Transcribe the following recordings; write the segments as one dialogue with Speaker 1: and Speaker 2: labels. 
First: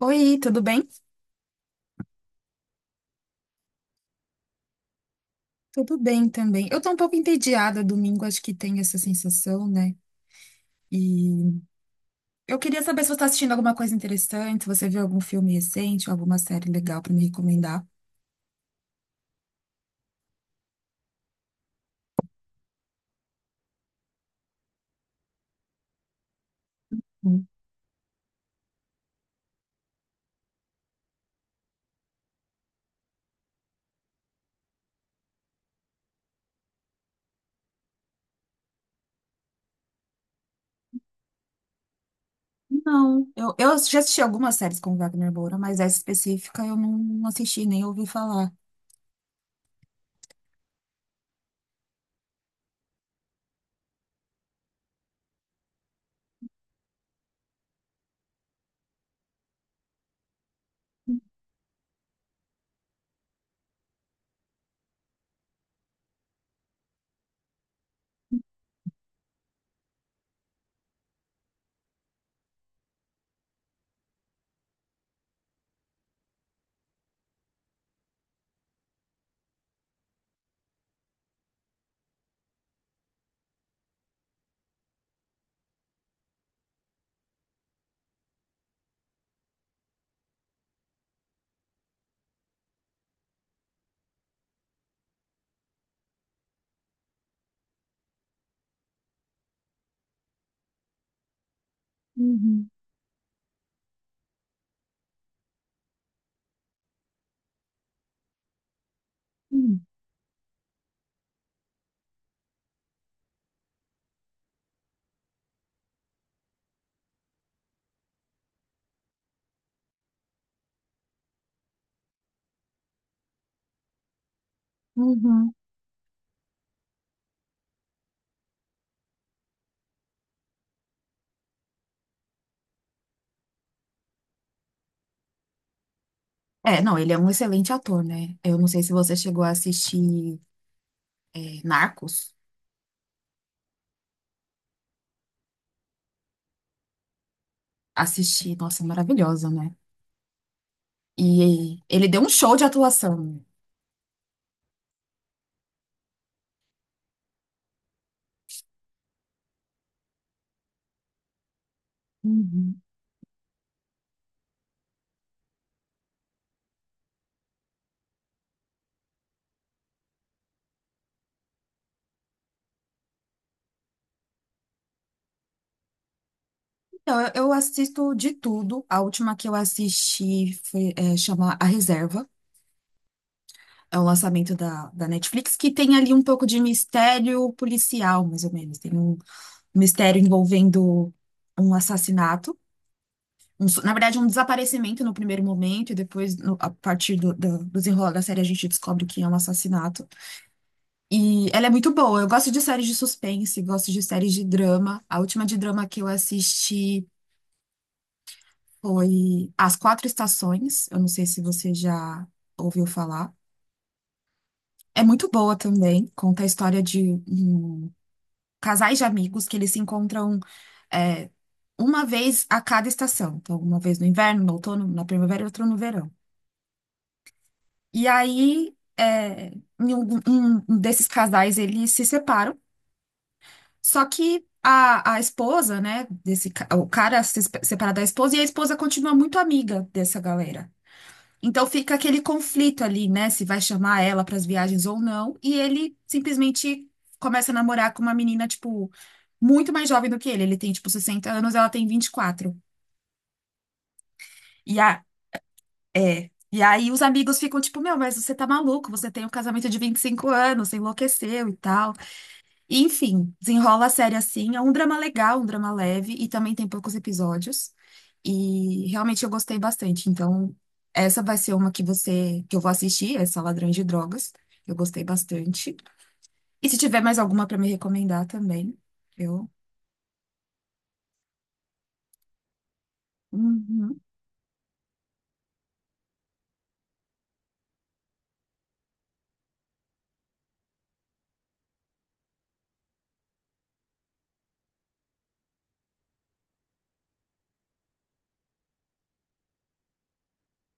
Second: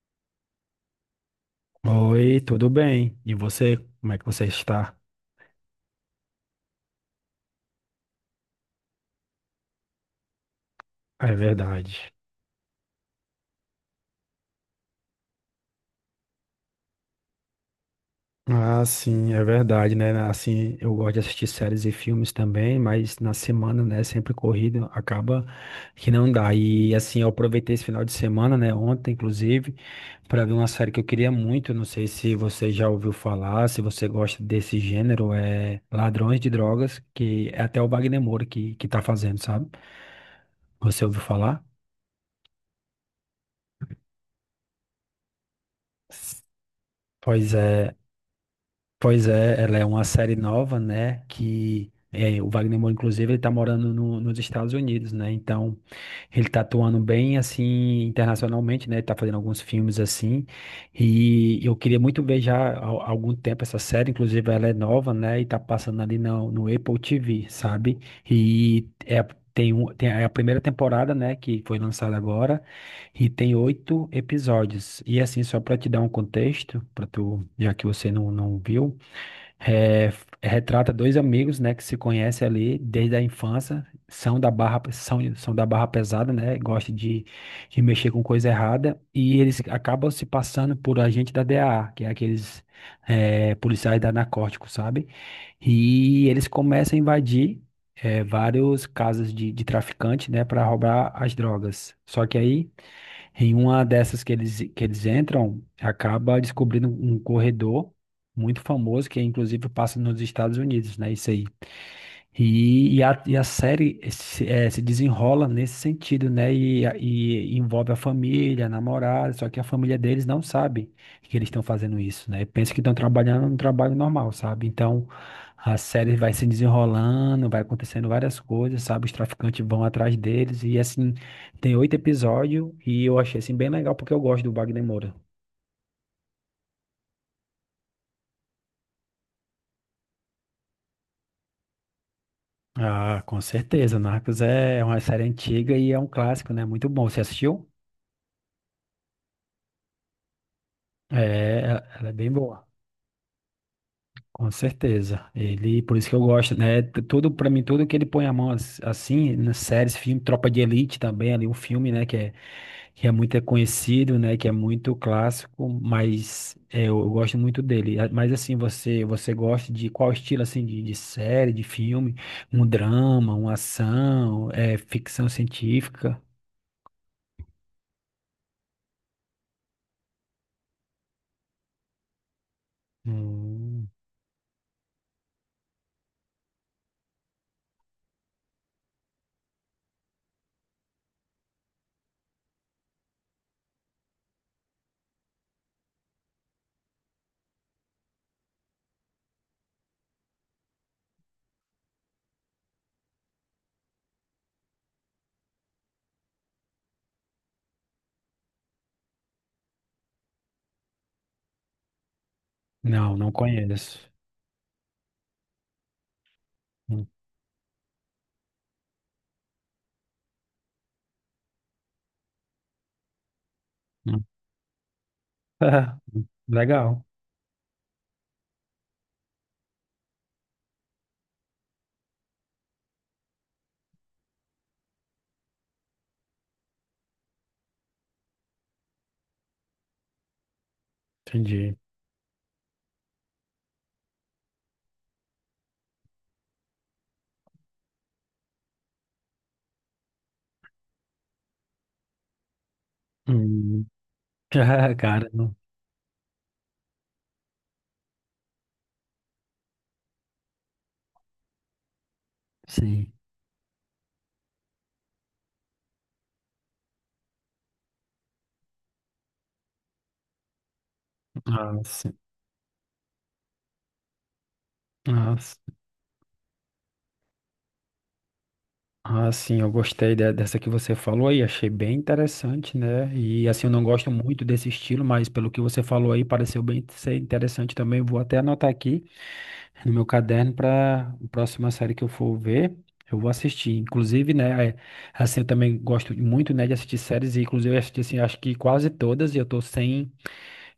Speaker 1: Oi, tudo bem?
Speaker 2: Oi, tudo bem? E você, como é que você está?
Speaker 1: Tudo bem também. Eu tô um pouco entediada domingo, acho que tem essa sensação, né? E
Speaker 2: É verdade.
Speaker 1: eu queria saber se você tá assistindo alguma coisa interessante, se você viu algum filme recente, alguma série legal pra me recomendar.
Speaker 2: Ah, sim, é verdade, né? Assim, eu gosto de assistir séries e filmes também, mas na semana, né, sempre corrido, acaba que não dá. E assim, eu
Speaker 1: Hum.
Speaker 2: aproveitei esse final de semana, né, ontem inclusive, para ver uma série que eu queria muito, não sei se você já ouviu falar, se você gosta desse gênero, é Ladrões de Drogas, que é até o Wagner Moura que tá fazendo, sabe? Você ouviu falar?
Speaker 1: Não, eu já assisti algumas séries com o Wagner Moura, mas essa específica eu não
Speaker 2: Pois
Speaker 1: assisti, nem
Speaker 2: é.
Speaker 1: ouvi falar.
Speaker 2: Pois é, ela é uma série nova, né? Que é, o Wagner Moura, inclusive, ele tá morando nos Estados Unidos, né? Então, ele tá atuando bem, assim, internacionalmente, né? Ele tá fazendo alguns filmes, assim. E eu queria muito ver já há algum tempo essa série, inclusive, ela é nova, né? E tá passando ali no Apple TV, sabe? E é, tem, tem a primeira temporada, né? Que foi lançada agora. E tem 8 episódios. E assim, só para te dar um contexto, para tu, já que você não viu, é, retrata dois amigos, né, que se conhecem ali desde a infância, são da barra, são da barra pesada, né, de mexer com coisa errada, e eles acabam se passando por agente da DEA, que é aqueles policiais da narcótico, sabe? E eles começam a invadir vários casas de traficante, né, para roubar as drogas. Só que
Speaker 1: Uhum.
Speaker 2: aí em uma dessas que eles entram, acaba descobrindo um corredor muito famoso, que inclusive
Speaker 1: Hum.
Speaker 2: passa nos Estados Unidos, né? Isso aí. E a série se, se desenrola nesse sentido, né? E envolve a família, a namorada, só que a família deles não sabe que eles estão fazendo isso, né? Pensa que estão trabalhando um trabalho normal, sabe? Então
Speaker 1: Uhum.
Speaker 2: a série vai se desenrolando, vai acontecendo várias coisas, sabe? Os traficantes vão atrás deles, e assim, tem oito episódios, e eu achei assim bem legal porque eu gosto do Wagner Moura.
Speaker 1: É, não, ele é um excelente ator, né? Eu não sei se você chegou a assistir, Narcos.
Speaker 2: Ah, com certeza. Narcos é uma série antiga e é um clássico, né? Muito bom. Você assistiu?
Speaker 1: Assisti, nossa, maravilhosa, né?
Speaker 2: É,
Speaker 1: E
Speaker 2: ela
Speaker 1: ele
Speaker 2: ela é
Speaker 1: deu um
Speaker 2: bem
Speaker 1: show de
Speaker 2: boa.
Speaker 1: atuação.
Speaker 2: Com certeza. Ele, por isso que eu gosto, né? Tudo para mim, tudo que ele põe a mão assim, nas séries, filme, Tropa de Elite também, ali um filme,
Speaker 1: Uhum.
Speaker 2: que é muito conhecido, né, que é muito clássico, mas é, eu gosto muito dele. Mas assim, você gosta de qual estilo assim de série, de filme? Um drama, uma ação, é ficção científica?
Speaker 1: Então, eu assisto de tudo. A última que eu assisti foi, chama A Reserva.
Speaker 2: Hum,
Speaker 1: É o lançamento da Netflix, que tem ali um pouco de mistério policial, mais ou menos. Tem um mistério envolvendo um assassinato. Na verdade, um desaparecimento no primeiro momento, e depois, a partir do desenrolar da série, a gente descobre que é um assassinato. E ela é muito boa. Eu gosto de séries de suspense, gosto de séries de drama. A última de drama que eu assisti foi As Quatro Estações. Eu não sei se você já ouviu
Speaker 2: não, não
Speaker 1: falar.
Speaker 2: conheço.
Speaker 1: É muito boa também. Conta a história
Speaker 2: Hum,
Speaker 1: de um, casais de amigos que eles se encontram é, uma vez a cada estação. Então, uma vez no
Speaker 2: hum.
Speaker 1: inverno, no outono, na primavera e outra no verão.
Speaker 2: Legal.
Speaker 1: E aí, em um desses casais, eles se separam. Só que a esposa, né, desse, o cara se espe- separa da esposa e a esposa continua muito amiga dessa galera. Então
Speaker 2: Entendi.
Speaker 1: fica aquele conflito ali, né, se vai chamar ela para as viagens ou não, e ele simplesmente começa a namorar com uma menina, tipo, muito mais jovem do que ele. Ele tem, tipo, 60 anos, ela tem 24,
Speaker 2: Hum.
Speaker 1: e
Speaker 2: Cara,
Speaker 1: e aí os amigos ficam tipo, meu, mas você tá maluco, você tem um casamento de 25 anos, você enlouqueceu e tal.
Speaker 2: sim.
Speaker 1: Enfim, desenrola a série assim. É um drama legal, um drama leve, e também tem poucos episódios. E realmente eu gostei bastante. Então, essa vai ser uma
Speaker 2: Ah,
Speaker 1: que
Speaker 2: sim.
Speaker 1: você que eu vou assistir, essa Ladrões de Drogas. Eu gostei
Speaker 2: Ah, sim,
Speaker 1: bastante. E se tiver mais alguma para me recomendar também,
Speaker 2: ah,
Speaker 1: eu.
Speaker 2: sim, eu gostei dessa que você falou aí, achei bem interessante, né? E assim, eu não
Speaker 1: Uhum.
Speaker 2: gosto muito desse estilo, mas pelo que você falou aí, pareceu bem ser interessante também. Vou até anotar aqui no meu caderno para a próxima série que eu for ver, eu vou assistir. Inclusive, assim, eu também gosto muito, né, de assistir séries, e inclusive eu assisti, assim, acho que quase todas, e eu tô sem.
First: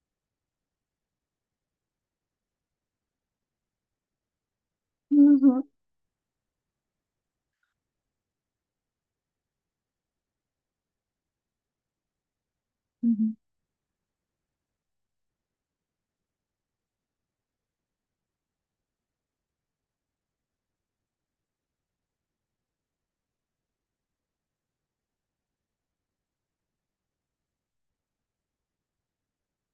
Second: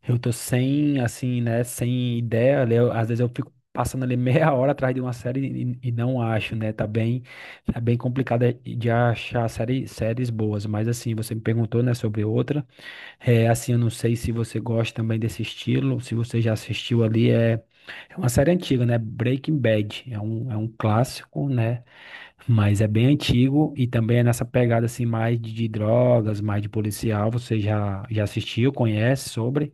Speaker 2: Eu tô sem, assim, né, sem ideia, né, às vezes eu fico passando ali meia hora atrás de uma série
Speaker 1: Uhum.
Speaker 2: e não acho, né, tá bem complicado de achar série, séries boas, mas assim, você me perguntou, né, sobre outra,
Speaker 1: Uhum.
Speaker 2: assim, eu não sei se você gosta também desse estilo, se você já assistiu ali, é uma série antiga, né, Breaking Bad, é um clássico, né, mas é bem antigo e também é nessa pegada, assim, de drogas, mais de policial, já assistiu, conhece sobre?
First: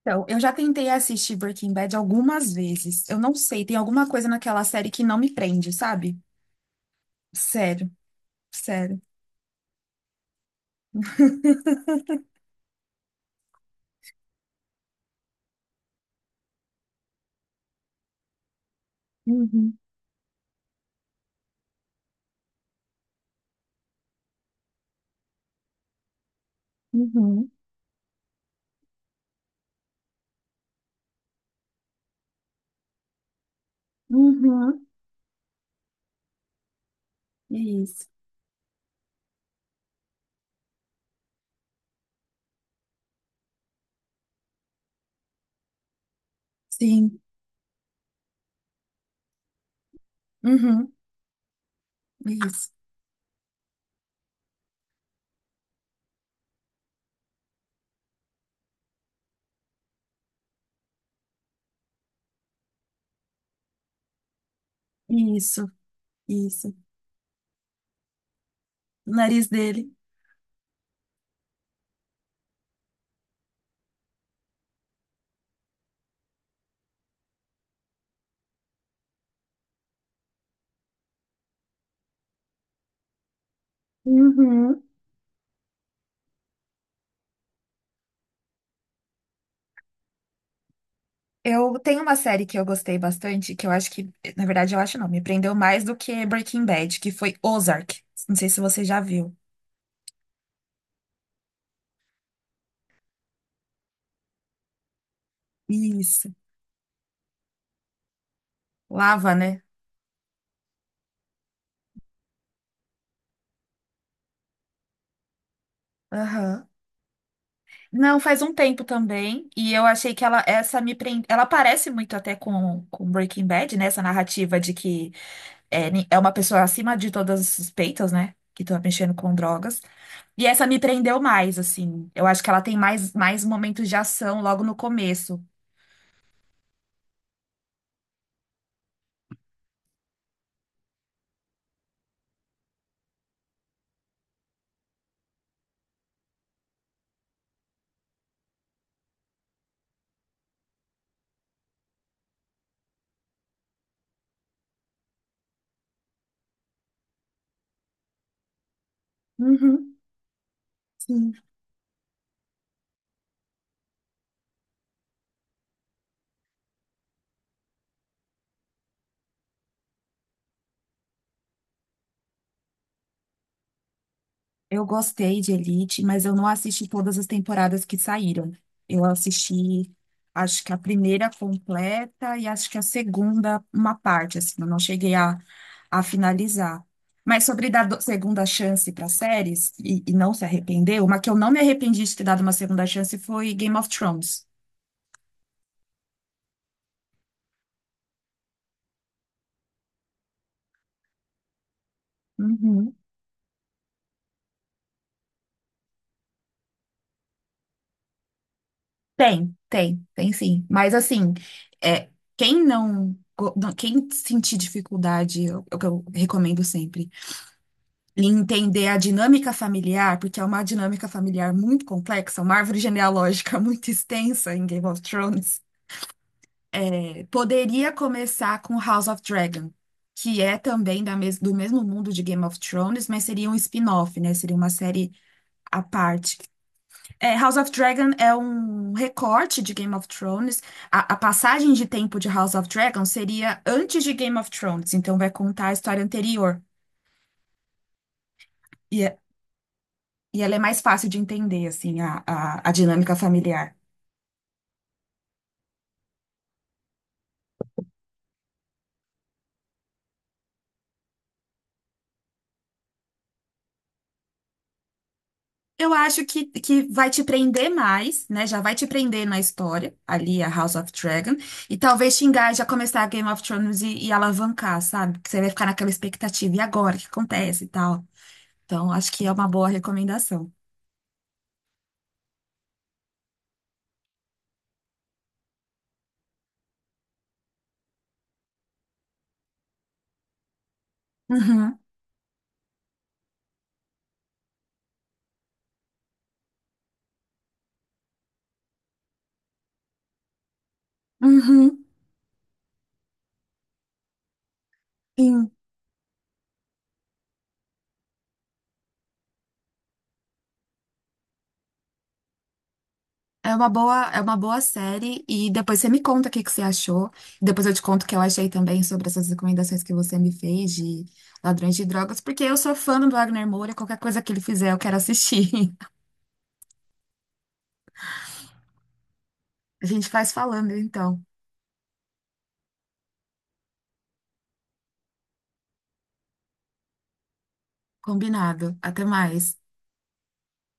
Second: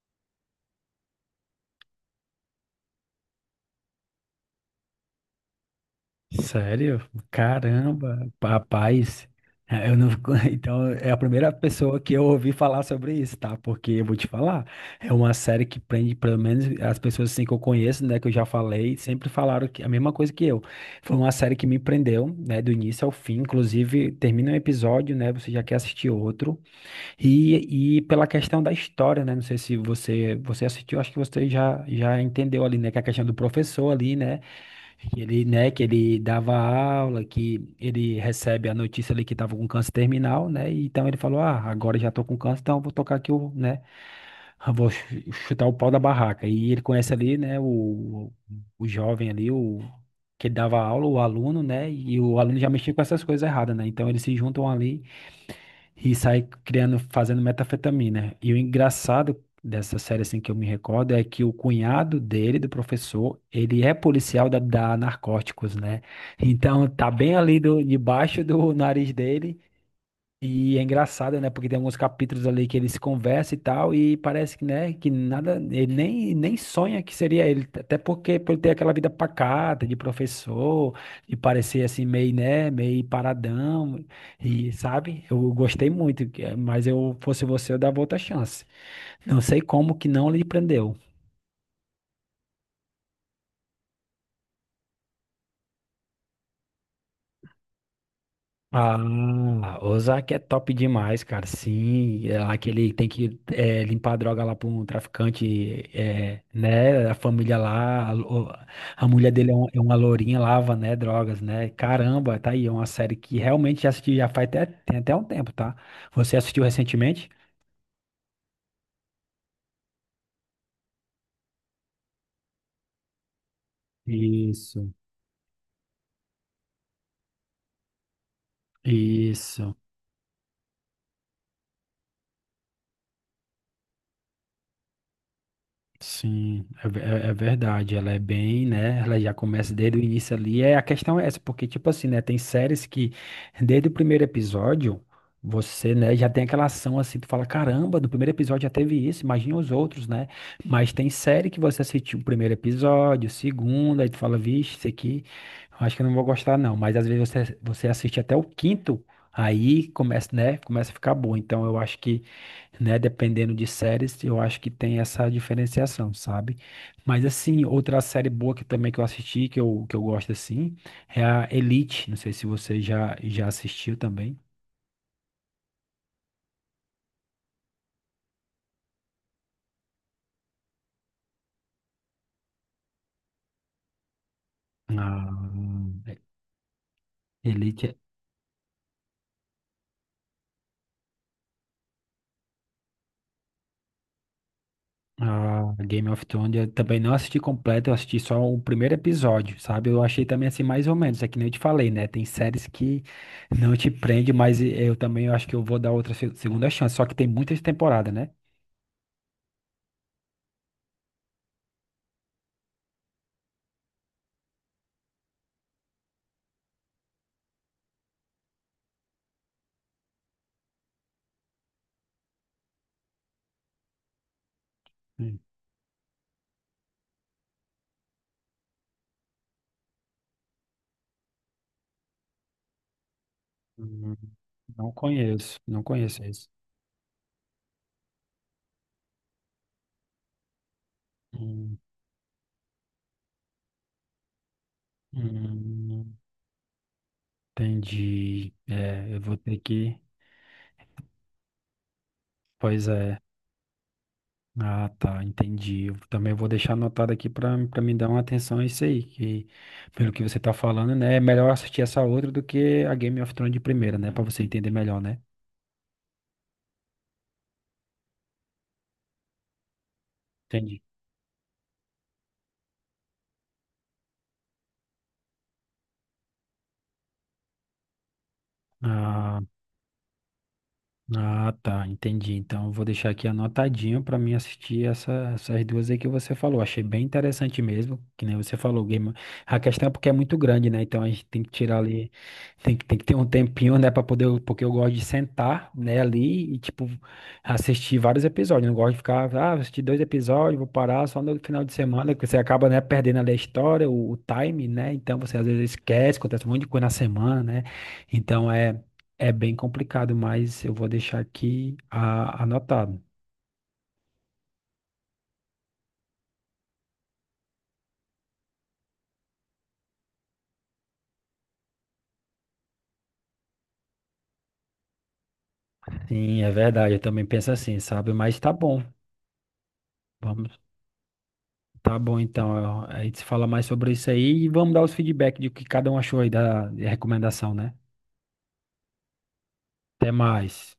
Speaker 1: Então, eu já tentei assistir Breaking Bad algumas vezes. Eu não sei, tem alguma coisa naquela série que não me prende, sabe?
Speaker 2: Sério?
Speaker 1: Sério,
Speaker 2: Caramba,
Speaker 1: sério.
Speaker 2: rapaz. É, eu não, então, é a primeira pessoa que eu ouvi falar sobre isso, tá? Porque eu vou te falar, é uma série que prende, pelo menos as pessoas assim que eu conheço, né, que eu já falei, sempre falaram
Speaker 1: Uhum.
Speaker 2: que, a mesma coisa que eu. Foi uma série que me prendeu, né, do início ao fim. Inclusive, termina um episódio, né, você já quer assistir outro.
Speaker 1: Uhum.
Speaker 2: E pela questão da história, né, não sei se você, você assistiu, acho que você já, já entendeu ali, né, que é a questão do professor ali,
Speaker 1: Uhum.
Speaker 2: né, que ele dava aula, que
Speaker 1: Isso.
Speaker 2: ele recebe a notícia ali que estava com câncer terminal, né? E então ele falou: "Ah, agora já tô com câncer, então eu vou tocar aqui o, né, eu vou chutar o pau da barraca". E ele conhece
Speaker 1: Sim.
Speaker 2: ali, né, o jovem ali, o que dava
Speaker 1: Uhum.
Speaker 2: aula, o aluno, né? E o aluno já
Speaker 1: Isso.
Speaker 2: mexia com essas coisas erradas, né? Então eles se juntam ali e sai criando, fazendo metafetamina. E o engraçado dessa série, assim, que eu me recordo é que o cunhado dele, do professor, ele é policial da
Speaker 1: Isso.
Speaker 2: Narcóticos, né?
Speaker 1: Isso.
Speaker 2: Então tá bem ali do, debaixo do
Speaker 1: O
Speaker 2: nariz
Speaker 1: nariz
Speaker 2: dele
Speaker 1: dele.
Speaker 2: e é engraçado, né? Porque tem alguns capítulos ali que eles conversam e tal, e parece que, né, que nada, ele nem, nem sonha que seria ele, até porque por ele ter aquela vida pacata de professor, e parecer assim meio, né, meio paradão, e
Speaker 1: Uhum.
Speaker 2: sabe? Eu gostei muito, mas eu fosse você, eu dava outra chance. Não sei como que não lhe prendeu.
Speaker 1: Eu tenho uma série que eu gostei bastante, que eu acho que, na verdade, eu acho não, me prendeu mais do que Breaking Bad, que foi Ozark. Não sei se você já viu.
Speaker 2: Ah, Ozark é top demais, cara. Sim, é lá que ele tem que é, limpar a droga lá para um traficante,
Speaker 1: Isso.
Speaker 2: é, né? A família lá, a, a mulher
Speaker 1: Lava,
Speaker 2: dele é,
Speaker 1: né?
Speaker 2: é uma lourinha, lava, né? Drogas, né? Caramba, tá aí. É uma série que realmente já assisti, já faz até, tem até um tempo, tá? Você assistiu
Speaker 1: Aham.
Speaker 2: recentemente?
Speaker 1: Não, faz um tempo também, e eu achei que ela essa me prende, ela parece muito até com Breaking Bad, né? Essa narrativa de
Speaker 2: Isso,
Speaker 1: que é uma pessoa acima de todas as suspeitas, né? Que tá mexendo com
Speaker 2: isso.
Speaker 1: drogas. E essa me prendeu mais, assim. Eu acho que ela tem mais, mais momentos de ação logo no começo.
Speaker 2: Sim, é, é verdade. Ela é bem, né? Ela já começa desde o início ali. É, a questão é essa, porque, tipo assim, né? Tem séries que, desde o primeiro episódio, você, né, já tem aquela ação assim, tu fala, caramba, do primeiro episódio já teve isso, imagina os outros, né? Mas tem série que você assistiu o primeiro episódio, o segundo, aí tu fala, vixe, isso aqui, eu acho que eu não vou gostar, não. Mas às vezes você, você assiste até o quinto, aí
Speaker 1: Uhum,
Speaker 2: começa, né? Começa a ficar
Speaker 1: sim.
Speaker 2: bom. Então eu acho que né? Dependendo de séries, eu acho que tem essa diferenciação, sabe? Mas assim, outra série boa que também que eu assisti, que eu gosto assim, é a Elite. Não sei se você já, já assistiu também.
Speaker 1: Eu gostei de Elite, mas eu não assisti todas as temporadas que saíram. Eu assisti, acho que a primeira completa e acho que a segunda, uma parte, assim, eu não cheguei
Speaker 2: Ah,
Speaker 1: a finalizar. Mas sobre dar
Speaker 2: Elite,
Speaker 1: segunda chance para séries e não se arrepender, uma que eu não me arrependi de ter dado uma segunda chance foi Game of Thrones.
Speaker 2: ah, Game of Thrones, eu também não assisti completo, eu assisti só o primeiro episódio, sabe? Eu achei também assim, mais ou menos, é que nem eu te falei, né? Tem séries
Speaker 1: Uhum.
Speaker 2: que não te prende, mas eu também eu acho que eu vou dar outra segunda chance, só que tem muitas temporadas, né?
Speaker 1: Tem sim. Mas assim, é, quem quem sentir dificuldade, eu recomendo sempre. E entender a dinâmica familiar, porque é uma dinâmica familiar muito complexa, uma árvore genealógica muito extensa em Game of Thrones. Poderia começar com House of Dragon, que é também da mes do mesmo mundo de Game of Thrones, mas seria um
Speaker 2: Hum,
Speaker 1: spin-off, né? Seria uma
Speaker 2: não
Speaker 1: série
Speaker 2: conheço,
Speaker 1: à
Speaker 2: não conheço
Speaker 1: parte.
Speaker 2: esse.
Speaker 1: House of Dragon é um recorte de Game of Thrones. A passagem
Speaker 2: Hum,
Speaker 1: de tempo de House of Dragon seria antes de Game of Thrones, então vai contar a história
Speaker 2: hum,
Speaker 1: anterior.
Speaker 2: entendi.
Speaker 1: E
Speaker 2: É,
Speaker 1: é,
Speaker 2: eu vou ter que.
Speaker 1: E ela é mais fácil de entender, assim, a
Speaker 2: Pois
Speaker 1: dinâmica
Speaker 2: é.
Speaker 1: familiar.
Speaker 2: Ah, tá, entendi. Eu também vou deixar anotado aqui para me dar uma atenção a isso aí, que pelo que você tá falando, né, é melhor assistir essa outra do que a Game of Thrones de primeira, né, para você entender melhor, né?
Speaker 1: Eu acho que vai te prender mais, né? Já vai te prender na história, ali a House
Speaker 2: Entendi.
Speaker 1: of Dragon. E talvez te engaje a começar a Game of Thrones e alavancar, sabe? Que você vai ficar naquela expectativa. E agora? O que acontece e tal? Então, acho que é
Speaker 2: Ah,
Speaker 1: uma boa recomendação.
Speaker 2: ah, tá, entendi. Então, eu vou deixar aqui anotadinho para mim assistir essas duas aí que você falou. Achei bem interessante mesmo, que nem você falou, game. A questão é porque é muito grande, né? Então a gente tem que
Speaker 1: Uhum,
Speaker 2: tirar ali, tem que ter um tempinho, né, para poder, porque eu gosto de sentar, né, ali e tipo assistir vários episódios. Não gosto de ficar, ah, vou assistir dois episódios, vou parar só no final de
Speaker 1: uhum,
Speaker 2: semana, que você acaba, né, perdendo ali a história, o time, né? Então você às
Speaker 1: sim.
Speaker 2: vezes esquece, acontece um monte de coisa na semana, né? Então é, é bem complicado, mas eu vou deixar aqui anotado.
Speaker 1: É uma boa série e depois você me conta o que que você achou. Depois eu te conto o que eu achei também sobre essas recomendações que você me fez de Ladrões de Drogas, porque eu sou fã do Wagner Moura, qualquer coisa que ele fizer eu quero assistir.
Speaker 2: Sim, é verdade, eu também penso assim, sabe? Mas tá bom,
Speaker 1: A gente faz
Speaker 2: vamos.
Speaker 1: falando então.
Speaker 2: Tá bom, então. A gente se fala mais sobre isso aí e vamos dar os feedback de o que cada um achou aí da recomendação, né?
Speaker 1: Combinado. Até mais.
Speaker 2: Até mais.